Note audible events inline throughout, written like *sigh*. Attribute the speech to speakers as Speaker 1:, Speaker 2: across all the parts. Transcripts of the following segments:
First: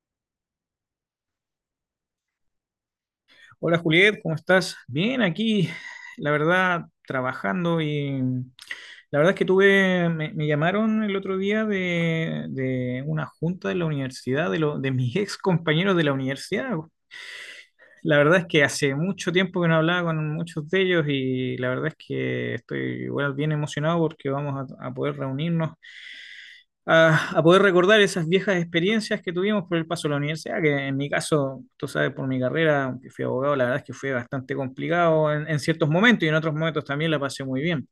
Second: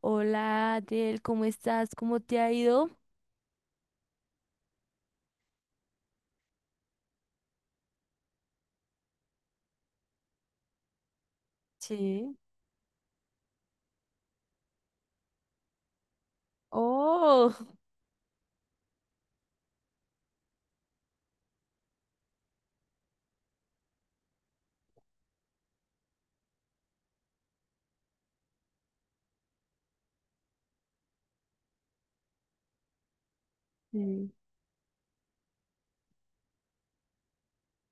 Speaker 1: Hola, Adel, ¿cómo estás? ¿Cómo te ha ido?
Speaker 2: Hola Juliet, ¿cómo estás? Bien, aquí, la verdad, trabajando y la verdad es que tuve, me llamaron el otro día
Speaker 1: Sí.
Speaker 2: de una junta de la universidad, de, de mis *laughs* ex compañeros de la universidad.
Speaker 1: Oh,
Speaker 2: La verdad es que hace mucho tiempo que no hablaba con muchos de ellos y la verdad es que estoy igual bien emocionado porque vamos a poder reunirnos a poder recordar esas viejas experiencias que tuvimos por el paso a la universidad, que en mi caso, tú sabes, por mi carrera, aunque fui abogado, la verdad es que fue
Speaker 1: sí.
Speaker 2: bastante complicado en ciertos momentos y en otros momentos también la pasé muy bien.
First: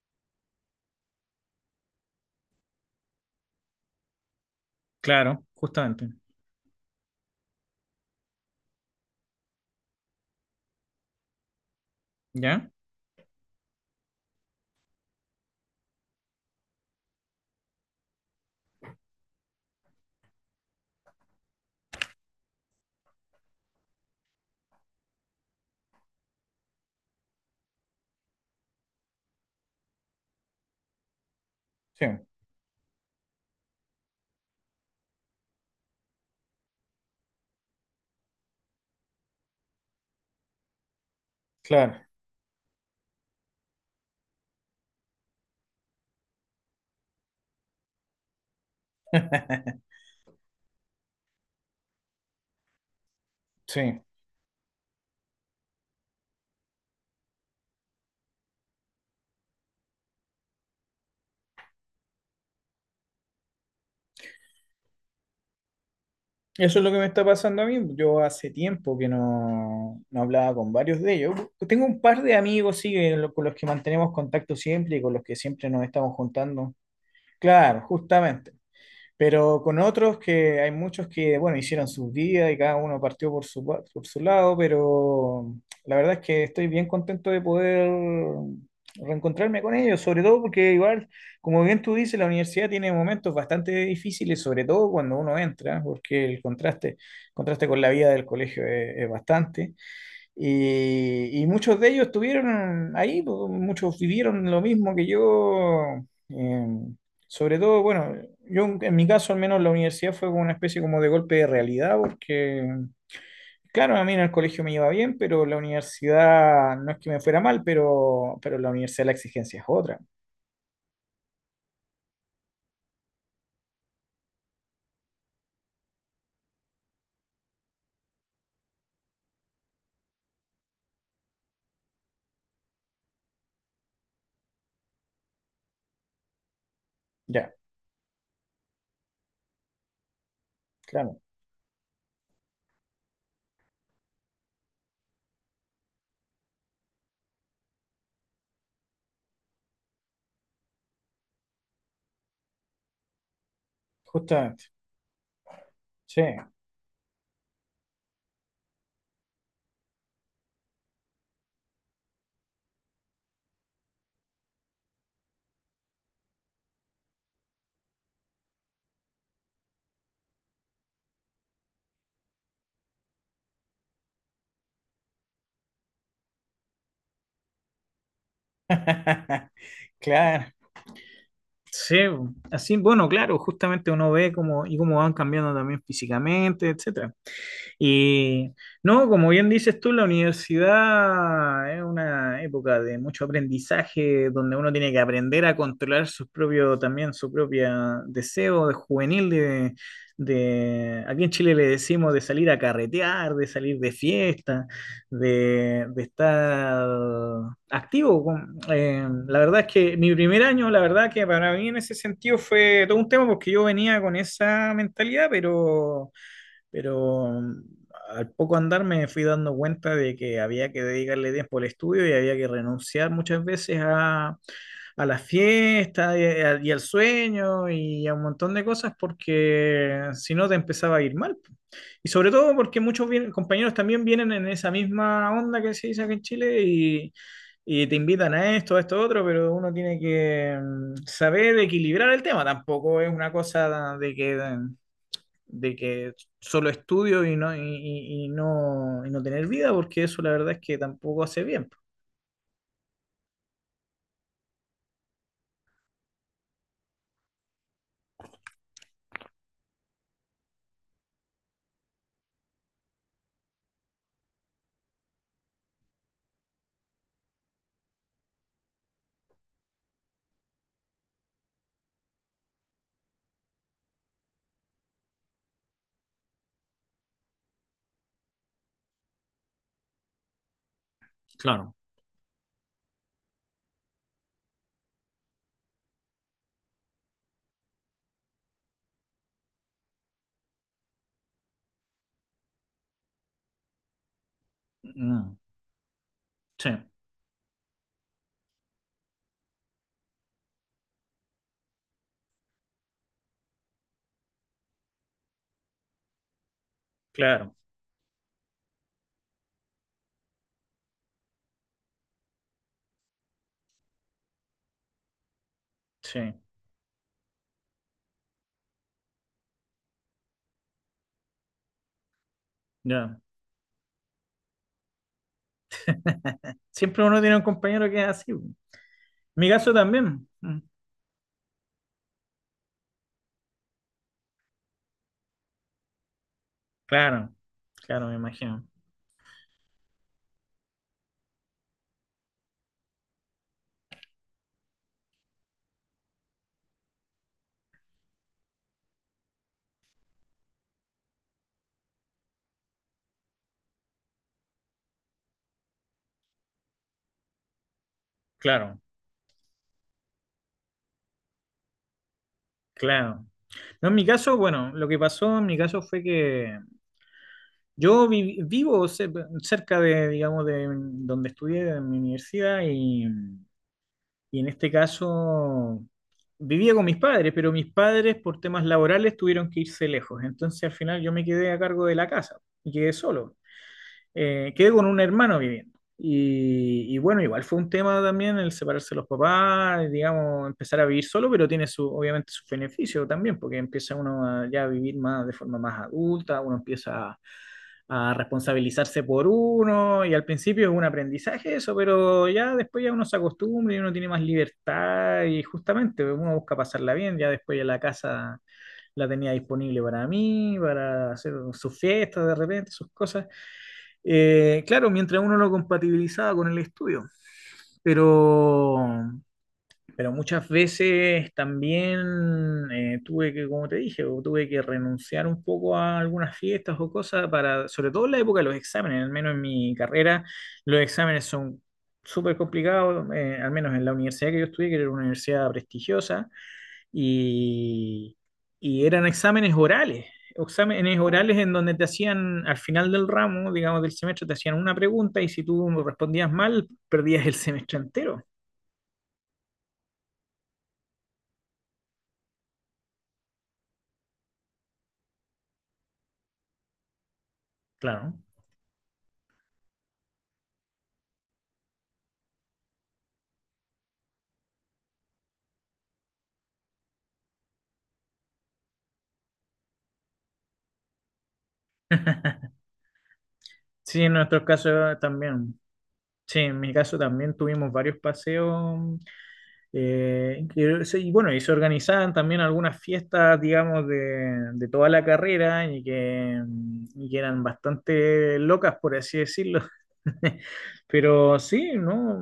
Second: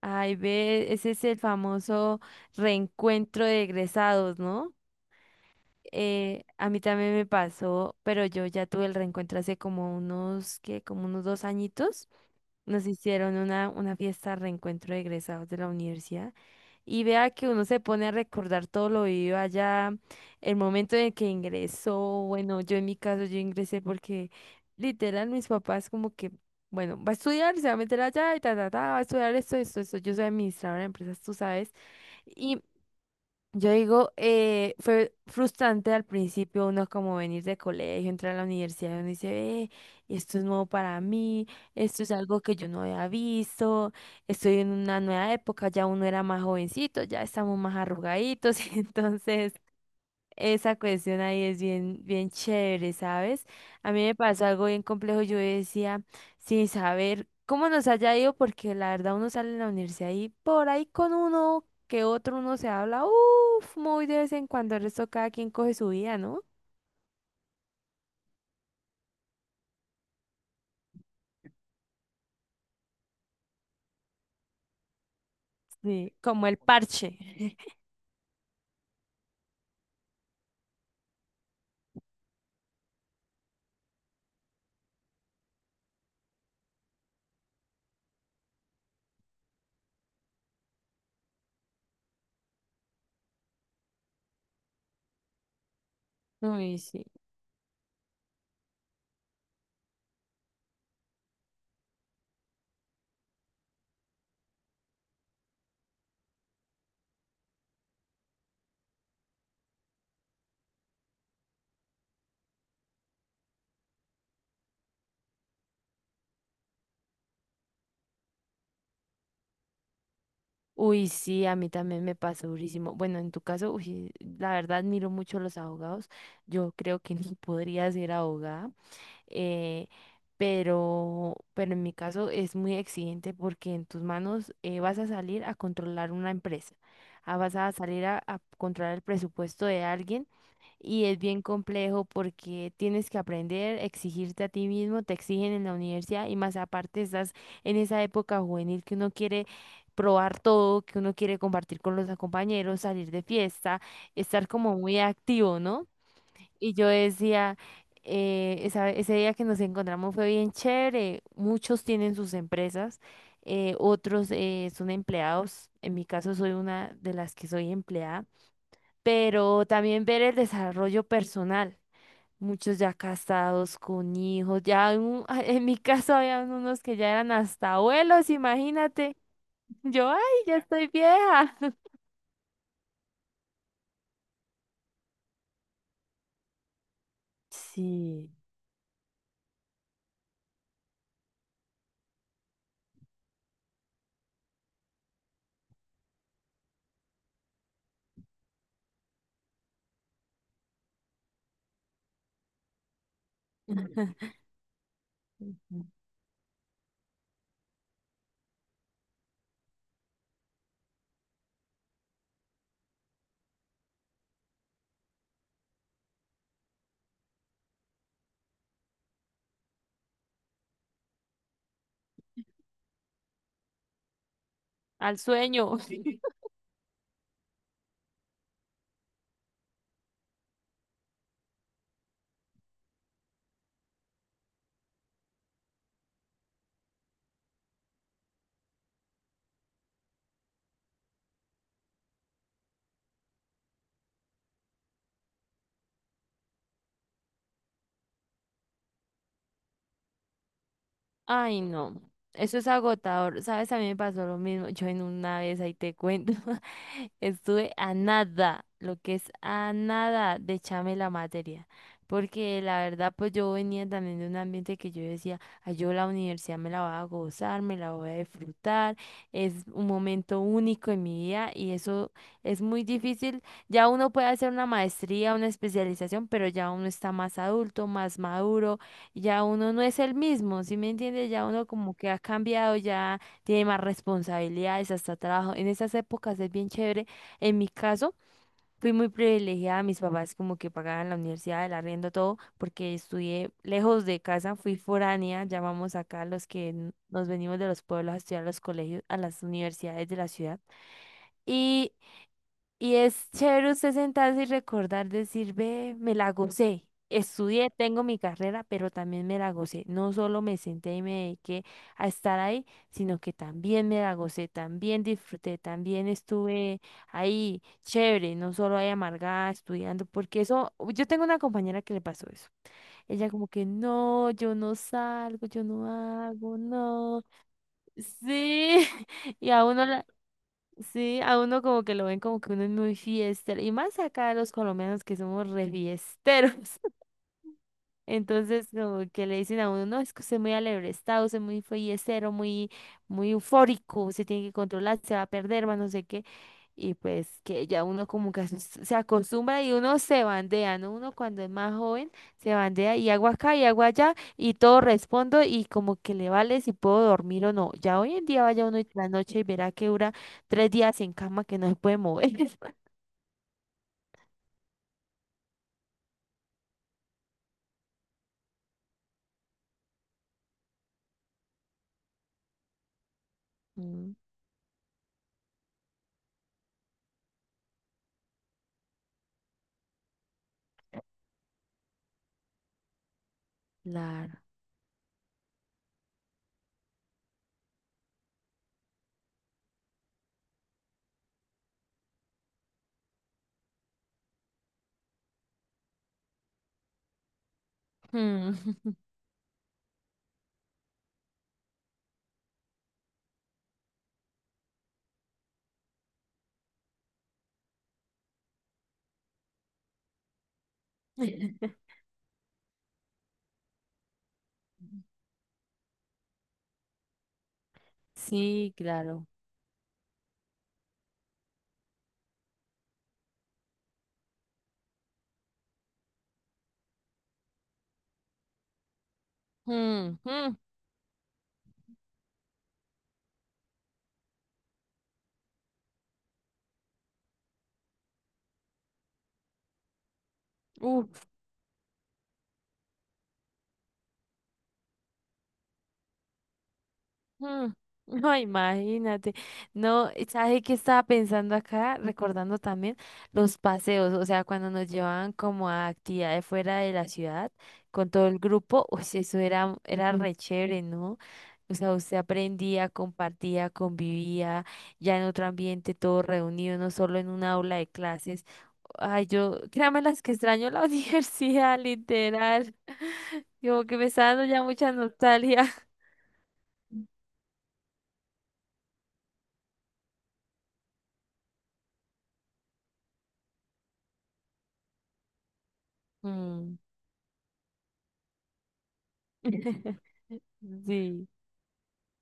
Speaker 1: Ay, ve, ese es el famoso reencuentro de egresados, ¿no?
Speaker 2: Claro, justamente.
Speaker 1: A mí también me pasó, pero yo ya tuve el reencuentro hace como unos, ¿qué? Como unos dos añitos.
Speaker 2: ¿Ya?
Speaker 1: Nos hicieron una fiesta de reencuentro de egresados de la universidad. Y vea que uno se pone a recordar todo lo vivido allá, el momento en el que ingresó. Bueno, yo en mi caso, yo ingresé porque literal mis papás como que, bueno, va a estudiar, se va a meter allá y ta, ta, ta, va a estudiar esto, esto, esto. Yo soy administradora de empresas, tú sabes.
Speaker 2: Sí,
Speaker 1: Yo digo, fue frustrante al principio, uno como venir de colegio, entrar a la universidad, uno dice, esto es nuevo para mí,
Speaker 2: claro,
Speaker 1: esto es algo que yo no había visto, estoy en una nueva época, ya uno era más jovencito, ya estamos más arrugaditos, *laughs* entonces esa cuestión ahí es bien, bien chévere, ¿sabes? A
Speaker 2: sí.
Speaker 1: mí me pasó algo bien complejo. Yo decía, sin saber cómo nos haya ido, porque la verdad uno sale de la universidad y por ahí con uno que otro uno se habla, uff, muy de vez en cuando. El resto cada quien coge su vida, ¿no?
Speaker 2: Eso es lo que me está pasando a mí. Yo hace tiempo que no hablaba con varios de ellos. Tengo un par de amigos, sí, que con los que mantenemos contacto siempre y con los que siempre nos estamos
Speaker 1: Sí, como el
Speaker 2: juntando.
Speaker 1: parche.
Speaker 2: Claro,
Speaker 1: *laughs*
Speaker 2: justamente. Pero con otros que hay muchos que, bueno, hicieron sus vidas y cada uno partió por su, por su lado, pero la verdad es que estoy bien contento de poder reencontrarme con ellos, sobre todo porque igual, como bien tú dices, la universidad tiene momentos bastante difíciles, sobre todo cuando uno entra, porque el
Speaker 1: Uy,
Speaker 2: contraste,
Speaker 1: sí.
Speaker 2: contraste con la vida del colegio es bastante. Y muchos de ellos estuvieron ahí, pues, muchos vivieron lo mismo que yo. eh, Sobre todo, bueno, yo en mi caso al menos la universidad fue como una especie como de golpe de realidad, porque, claro, a mí en el colegio me iba bien, pero la universidad no es que me fuera mal, pero la universidad la exigencia es otra.
Speaker 1: Uy, sí, a mí también me pasó durísimo. Bueno, en tu caso, uy, la verdad admiro mucho a los abogados. Yo creo que ni podría ser abogada. eh, pero, en mi caso es muy exigente porque en tus manos vas a salir a controlar una empresa, ah,
Speaker 2: Ya,
Speaker 1: vas a salir a controlar el presupuesto de alguien y es
Speaker 2: claro,
Speaker 1: bien complejo porque tienes que aprender, exigirte a ti mismo, te exigen en la universidad y más aparte estás en esa época juvenil que uno quiere probar todo, que uno quiere compartir con los compañeros, salir de fiesta, estar
Speaker 2: justamente.
Speaker 1: como muy activo, ¿no?
Speaker 2: Sí.
Speaker 1: Y yo decía, ese día que nos encontramos fue bien chévere. Muchos tienen sus empresas, otros son empleados. En mi caso soy una de las que soy empleada, pero también ver el desarrollo personal. Muchos ya casados con hijos, *laughs* en mi caso habían unos que ya eran hasta abuelos, imagínate.
Speaker 2: *laughs*
Speaker 1: Yo, ay,
Speaker 2: Claro.
Speaker 1: ya estoy vieja. *laughs*
Speaker 2: Sí, así, bueno, claro, justamente uno ve cómo y cómo van cambiando también físicamente, etcétera.
Speaker 1: Sí,
Speaker 2: Y no, como bien dices tú, la universidad es una época de mucho aprendizaje, donde uno tiene que aprender a controlar sus propios, también su propio deseo de juvenil, de, aquí en Chile le decimos de salir a carretear, de salir de fiesta,
Speaker 1: ujú,
Speaker 2: de estar activo. La verdad es que mi primer año, la verdad que para mí en ese sentido fue todo un tema porque yo venía con esa mentalidad, pero mm, al poco andar me fui dando cuenta de que había que dedicarle tiempo al estudio y había que renunciar muchas veces a
Speaker 1: al
Speaker 2: las
Speaker 1: sueño.
Speaker 2: fiestas y, y al sueño y a un montón de cosas porque si no te empezaba a ir mal. Y sobre todo porque muchos compañeros también vienen en esa misma onda que se dice acá en Chile y te invitan a esto, otro, pero uno tiene que saber equilibrar el tema. Tampoco es una cosa de que de que solo estudio y no, y no tener vida, porque eso la verdad es que tampoco hace
Speaker 1: Ay,
Speaker 2: bien.
Speaker 1: no, eso es agotador. Sabes, a mí me pasó lo mismo. Yo en una vez ahí te cuento. *laughs* Estuve a nada, lo que es a nada de echarme la materia. Porque la verdad, pues yo venía también de un ambiente que yo decía, "Ay, yo la universidad me la voy a gozar, me la voy a disfrutar, es un momento único en mi vida y eso es muy difícil". Ya uno puede hacer una maestría, una especialización, pero ya uno está más adulto, más maduro, ya uno no es el mismo, ¿sí me entiendes? Ya uno
Speaker 2: Claro.
Speaker 1: como que ha cambiado, ya tiene más responsabilidades, hasta trabajo. En esas épocas es bien chévere. En mi caso, fui muy privilegiada. Mis papás como que pagaban la universidad, el arriendo, todo, porque estudié lejos de casa, fui
Speaker 2: Mm,
Speaker 1: foránea, llamamos acá los que
Speaker 2: sí,
Speaker 1: nos venimos de los pueblos a estudiar a los colegios, a las universidades de la ciudad. Y y es chévere usted sentarse y recordar, decir, ve, me la gocé.
Speaker 2: claro,
Speaker 1: Estudié, tengo mi carrera, pero también me la gocé. No solo me senté y me dediqué a estar ahí, sino que también me la gocé, también disfruté, también
Speaker 2: sí,
Speaker 1: estuve ahí chévere, no solo ahí amargada estudiando, porque eso, yo tengo una compañera que le pasó eso.
Speaker 2: ya.
Speaker 1: Ella como que, no, yo no salgo, yo no hago,
Speaker 2: Siempre uno
Speaker 1: no.
Speaker 2: tiene un compañero que es así.
Speaker 1: Sí, *laughs*
Speaker 2: Mi
Speaker 1: y a
Speaker 2: caso
Speaker 1: uno la...
Speaker 2: también. Mm,
Speaker 1: Sí, a uno como que lo ven como que uno es muy fiestero. Y más acá los colombianos que somos re fiesteros.
Speaker 2: claro, claro, me imagino.
Speaker 1: Entonces, como que le dicen a uno, no, es que usted es muy alebrestado, usted es muy follecero, muy, muy eufórico, se tiene que controlar, se va a perder, más no sé qué. Y pues que ya uno como que se acostumbra y uno se bandea, ¿no? Uno cuando es más joven se bandea y hago acá y hago allá y todo respondo y como que le vale si puedo dormir o no. Ya hoy en día vaya
Speaker 2: Claro,
Speaker 1: uno y la noche y verá que dura tres días en cama que no se puede mover. *laughs*
Speaker 2: claro. No, en mi caso, bueno, lo que pasó en mi caso fue que yo vivo cerca de, digamos, de donde estudié, en mi universidad, y
Speaker 1: Mm,
Speaker 2: Y en este caso vivía con mis padres, pero mis padres por temas laborales tuvieron que irse lejos. Entonces al final yo me quedé a cargo de la casa y quedé solo.
Speaker 1: claro.
Speaker 2: Quedé con un hermano viviendo. Y bueno, igual fue un tema también el separarse de los papás, digamos, empezar a vivir solo, pero tiene su, obviamente su beneficio también, porque empieza uno a ya vivir más de forma más adulta, uno empieza a
Speaker 1: Mm.
Speaker 2: responsabilizarse por uno y al principio es un aprendizaje eso, pero ya después ya uno se acostumbra y uno tiene más libertad y justamente uno busca pasarla bien, ya después ya la casa la tenía disponible para mí, para hacer sus
Speaker 1: *laughs*
Speaker 2: fiestas de repente, sus cosas. Claro, mientras uno lo compatibilizaba con el estudio,
Speaker 1: Sí,
Speaker 2: pero
Speaker 1: claro.
Speaker 2: pero muchas veces también tuve que, como te dije, o tuve que renunciar un poco a algunas fiestas o cosas para, sobre todo en la época de los exámenes, al menos en mi
Speaker 1: Mm,
Speaker 2: carrera,
Speaker 1: mm,
Speaker 2: los exámenes son súper complicados, al menos en la universidad que yo estudié, que era una universidad prestigiosa, y, y eran exámenes
Speaker 1: uf,
Speaker 2: orales en donde te hacían, al final del ramo, digamos, del semestre, te hacían una pregunta y si tú respondías mal, perdías el
Speaker 1: mm.
Speaker 2: semestre entero,
Speaker 1: No, imagínate. No, ¿sabes qué estaba pensando acá? Recordando también los paseos, o sea, cuando nos llevaban como a actividades fuera de la ciudad con
Speaker 2: claro.
Speaker 1: todo el grupo, uy, eso era, era ujú, re chévere, ¿no? O sea, usted aprendía, compartía, convivía ya en otro ambiente, todo reunido, no solo en una aula de clases. Ay, yo, créame las que extraño la *laughs* universidad,
Speaker 2: *laughs*
Speaker 1: literal. *laughs* Como que
Speaker 2: Sí,
Speaker 1: me
Speaker 2: en
Speaker 1: está
Speaker 2: nuestro
Speaker 1: dando ya
Speaker 2: caso
Speaker 1: mucha
Speaker 2: también.
Speaker 1: nostalgia.
Speaker 2: Sí, en mi caso también tuvimos varios paseos. Que y bueno, y se organizaban también algunas fiestas, digamos, de toda la carrera
Speaker 1: Mm.
Speaker 2: y que eran bastante locas, por así decirlo.
Speaker 1: *laughs*
Speaker 2: *laughs*
Speaker 1: Sí,
Speaker 2: Pero sí, ¿no?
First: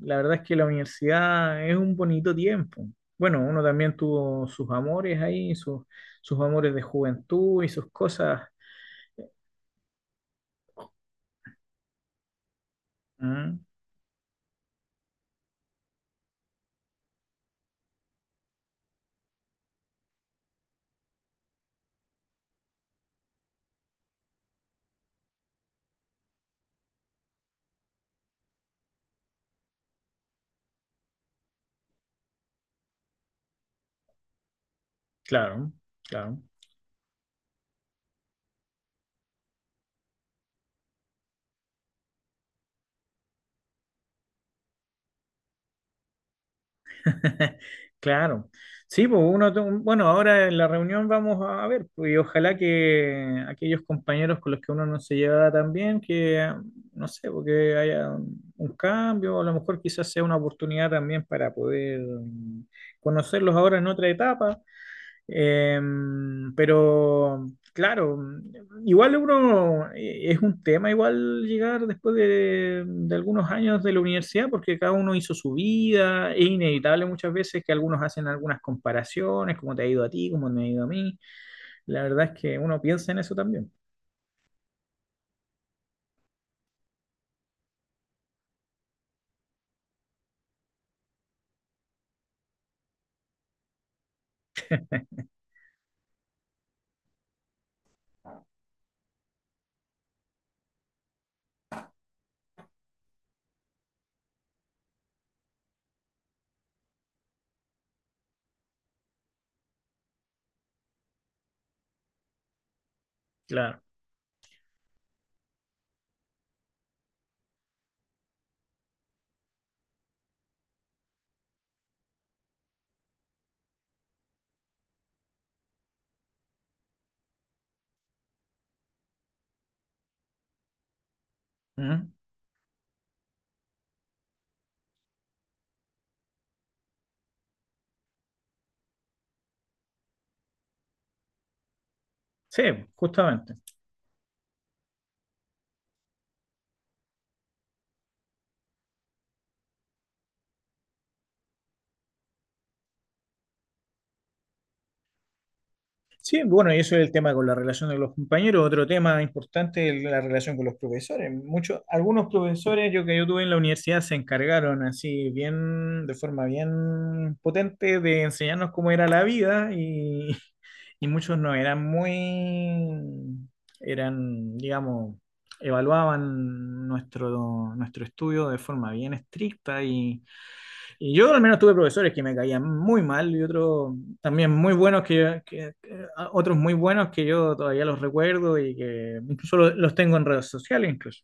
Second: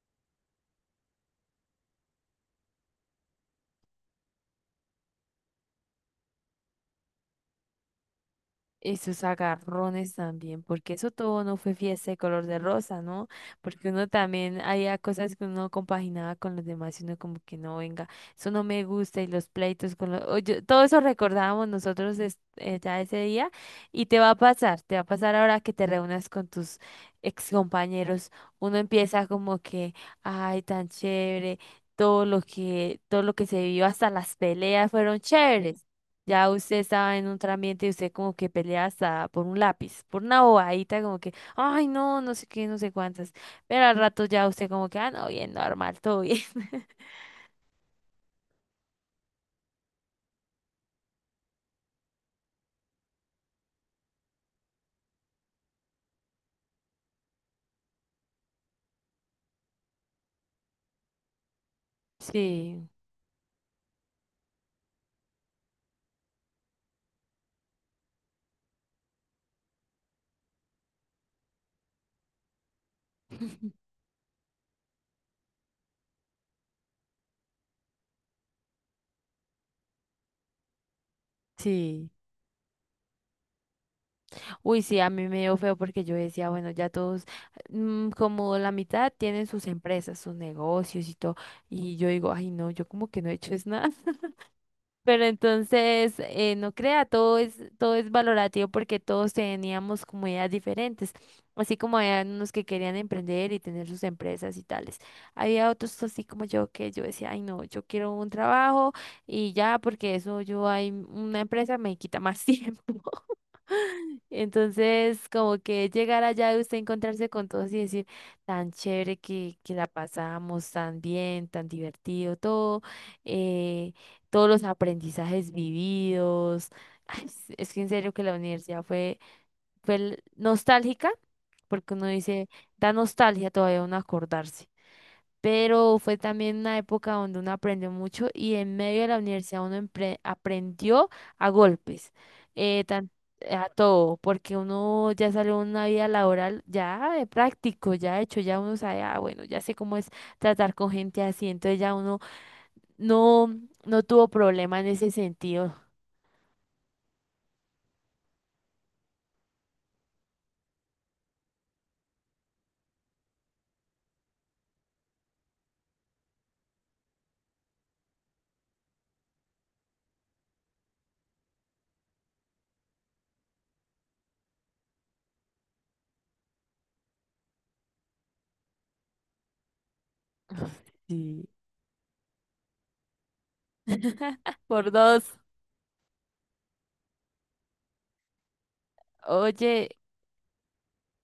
Speaker 2: La verdad es que la universidad es un bonito tiempo. Bueno, uno también tuvo sus amores ahí, sus, sus amores de juventud y sus cosas.
Speaker 1: esos agarrones también, porque eso todo no fue fiesta de color de rosa, ¿no?
Speaker 2: Mm,
Speaker 1: Porque uno también había cosas que uno compaginaba con los demás y uno como que no, venga, eso no me gusta y los pleitos con los... o yo todo eso recordábamos ya ese día y te va a pasar, te va a pasar ahora que te reúnas con tus ex compañeros. Uno empieza como que, ay, tan chévere, todo lo que se vivió hasta las peleas fueron
Speaker 2: claro,
Speaker 1: chéveres.
Speaker 2: claro.
Speaker 1: Ya usted estaba en otro ambiente y usted como que pelea hasta por un lápiz, por una bobadita, como que, ay, no, no sé qué, no sé cuántas. Pero al rato ya usted como que, ah, no, bien, normal, todo bien. *laughs*
Speaker 2: *laughs* Claro. Sí, pues uno, bueno, ahora en la reunión vamos a ver, pues, y ojalá que aquellos compañeros con los que uno no se lleva tan bien, que no sé, porque haya un cambio, a lo mejor quizás sea una oportunidad también para poder
Speaker 1: Sí.
Speaker 2: conocerlos ahora en otra etapa. Em, pero claro, igual uno es un tema igual llegar después de algunos años de la universidad, porque cada uno hizo su vida, es inevitable muchas veces que algunos hacen algunas comparaciones, cómo te ha ido a ti, cómo me ha ido a mí. La
Speaker 1: Sí,
Speaker 2: verdad es que uno piensa en eso también.
Speaker 1: uy, sí, a mí me dio feo porque yo decía, bueno, ya todos, mm, como la mitad tienen sus empresas, sus negocios y todo, y yo digo, ay, no, yo como que no he hecho es nada. Pero entonces, no crea, todo es valorativo porque todos teníamos como ideas diferentes, así como había unos que querían emprender y tener sus empresas y tales. Había otros así como yo que yo decía, ay no, yo quiero un trabajo y ya porque eso yo hay una empresa me quita más *laughs* tiempo.
Speaker 2: Claro.
Speaker 1: Entonces, como que llegar allá de usted encontrarse con todos y decir, tan chévere que la pasamos, tan bien, tan divertido, todo, eh, todos los aprendizajes vividos. Ay, es que en serio que la universidad fue nostálgica, porque uno
Speaker 2: Ujú.
Speaker 1: dice, da nostalgia todavía uno acordarse, pero fue también una época donde uno aprendió mucho y en medio de la universidad uno aprendió a golpes,
Speaker 2: Sí,
Speaker 1: eh, tan-
Speaker 2: justamente.
Speaker 1: a todo, porque uno ya salió una vida laboral ya de práctico, ya hecho, ya uno sabe, ah, bueno, ya sé cómo es tratar con gente así, entonces ya uno no, no tuvo problema en ese sentido.
Speaker 2: Sí, bueno, y eso es el tema con la relación de los compañeros. Otro tema importante es la relación con los profesores. Muchos, algunos profesores yo que yo tuve en la universidad se encargaron así bien, de forma bien potente de enseñarnos cómo era la vida y muchos no eran muy, eran, digamos, evaluaban nuestro, nuestro estudio de forma bien estricta y
Speaker 1: *laughs*
Speaker 2: y yo al
Speaker 1: Sí.
Speaker 2: menos tuve profesores que me caían muy mal y otros también
Speaker 1: *laughs*
Speaker 2: muy
Speaker 1: Por
Speaker 2: buenos
Speaker 1: dos.
Speaker 2: que, otros muy buenos que yo todavía los recuerdo y que incluso
Speaker 1: Oye,
Speaker 2: los tengo en redes sociales incluso.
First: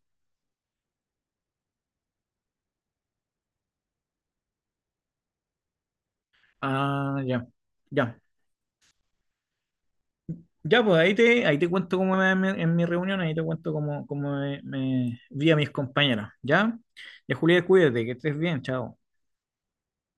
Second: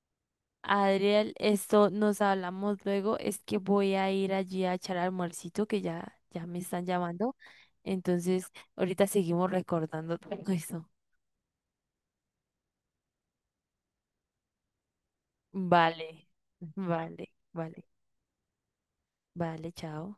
Speaker 1: Adriel, esto nos hablamos luego. Es que voy a ir allí a echar almuercito, que ya, ya me están
Speaker 2: Ah,
Speaker 1: llamando.
Speaker 2: ya, ya.
Speaker 1: Entonces, ahorita seguimos recordando *laughs* todo
Speaker 2: Ya,
Speaker 1: eso.
Speaker 2: pues ahí te cuento cómo me, en mi reunión, ahí te cuento cómo, cómo me, me vi a mis
Speaker 1: Vale,
Speaker 2: compañeros, ¿ya?
Speaker 1: vale,
Speaker 2: Ya, Julián,
Speaker 1: vale,
Speaker 2: cuídate, que estés bien, chao.
Speaker 1: vale, chao.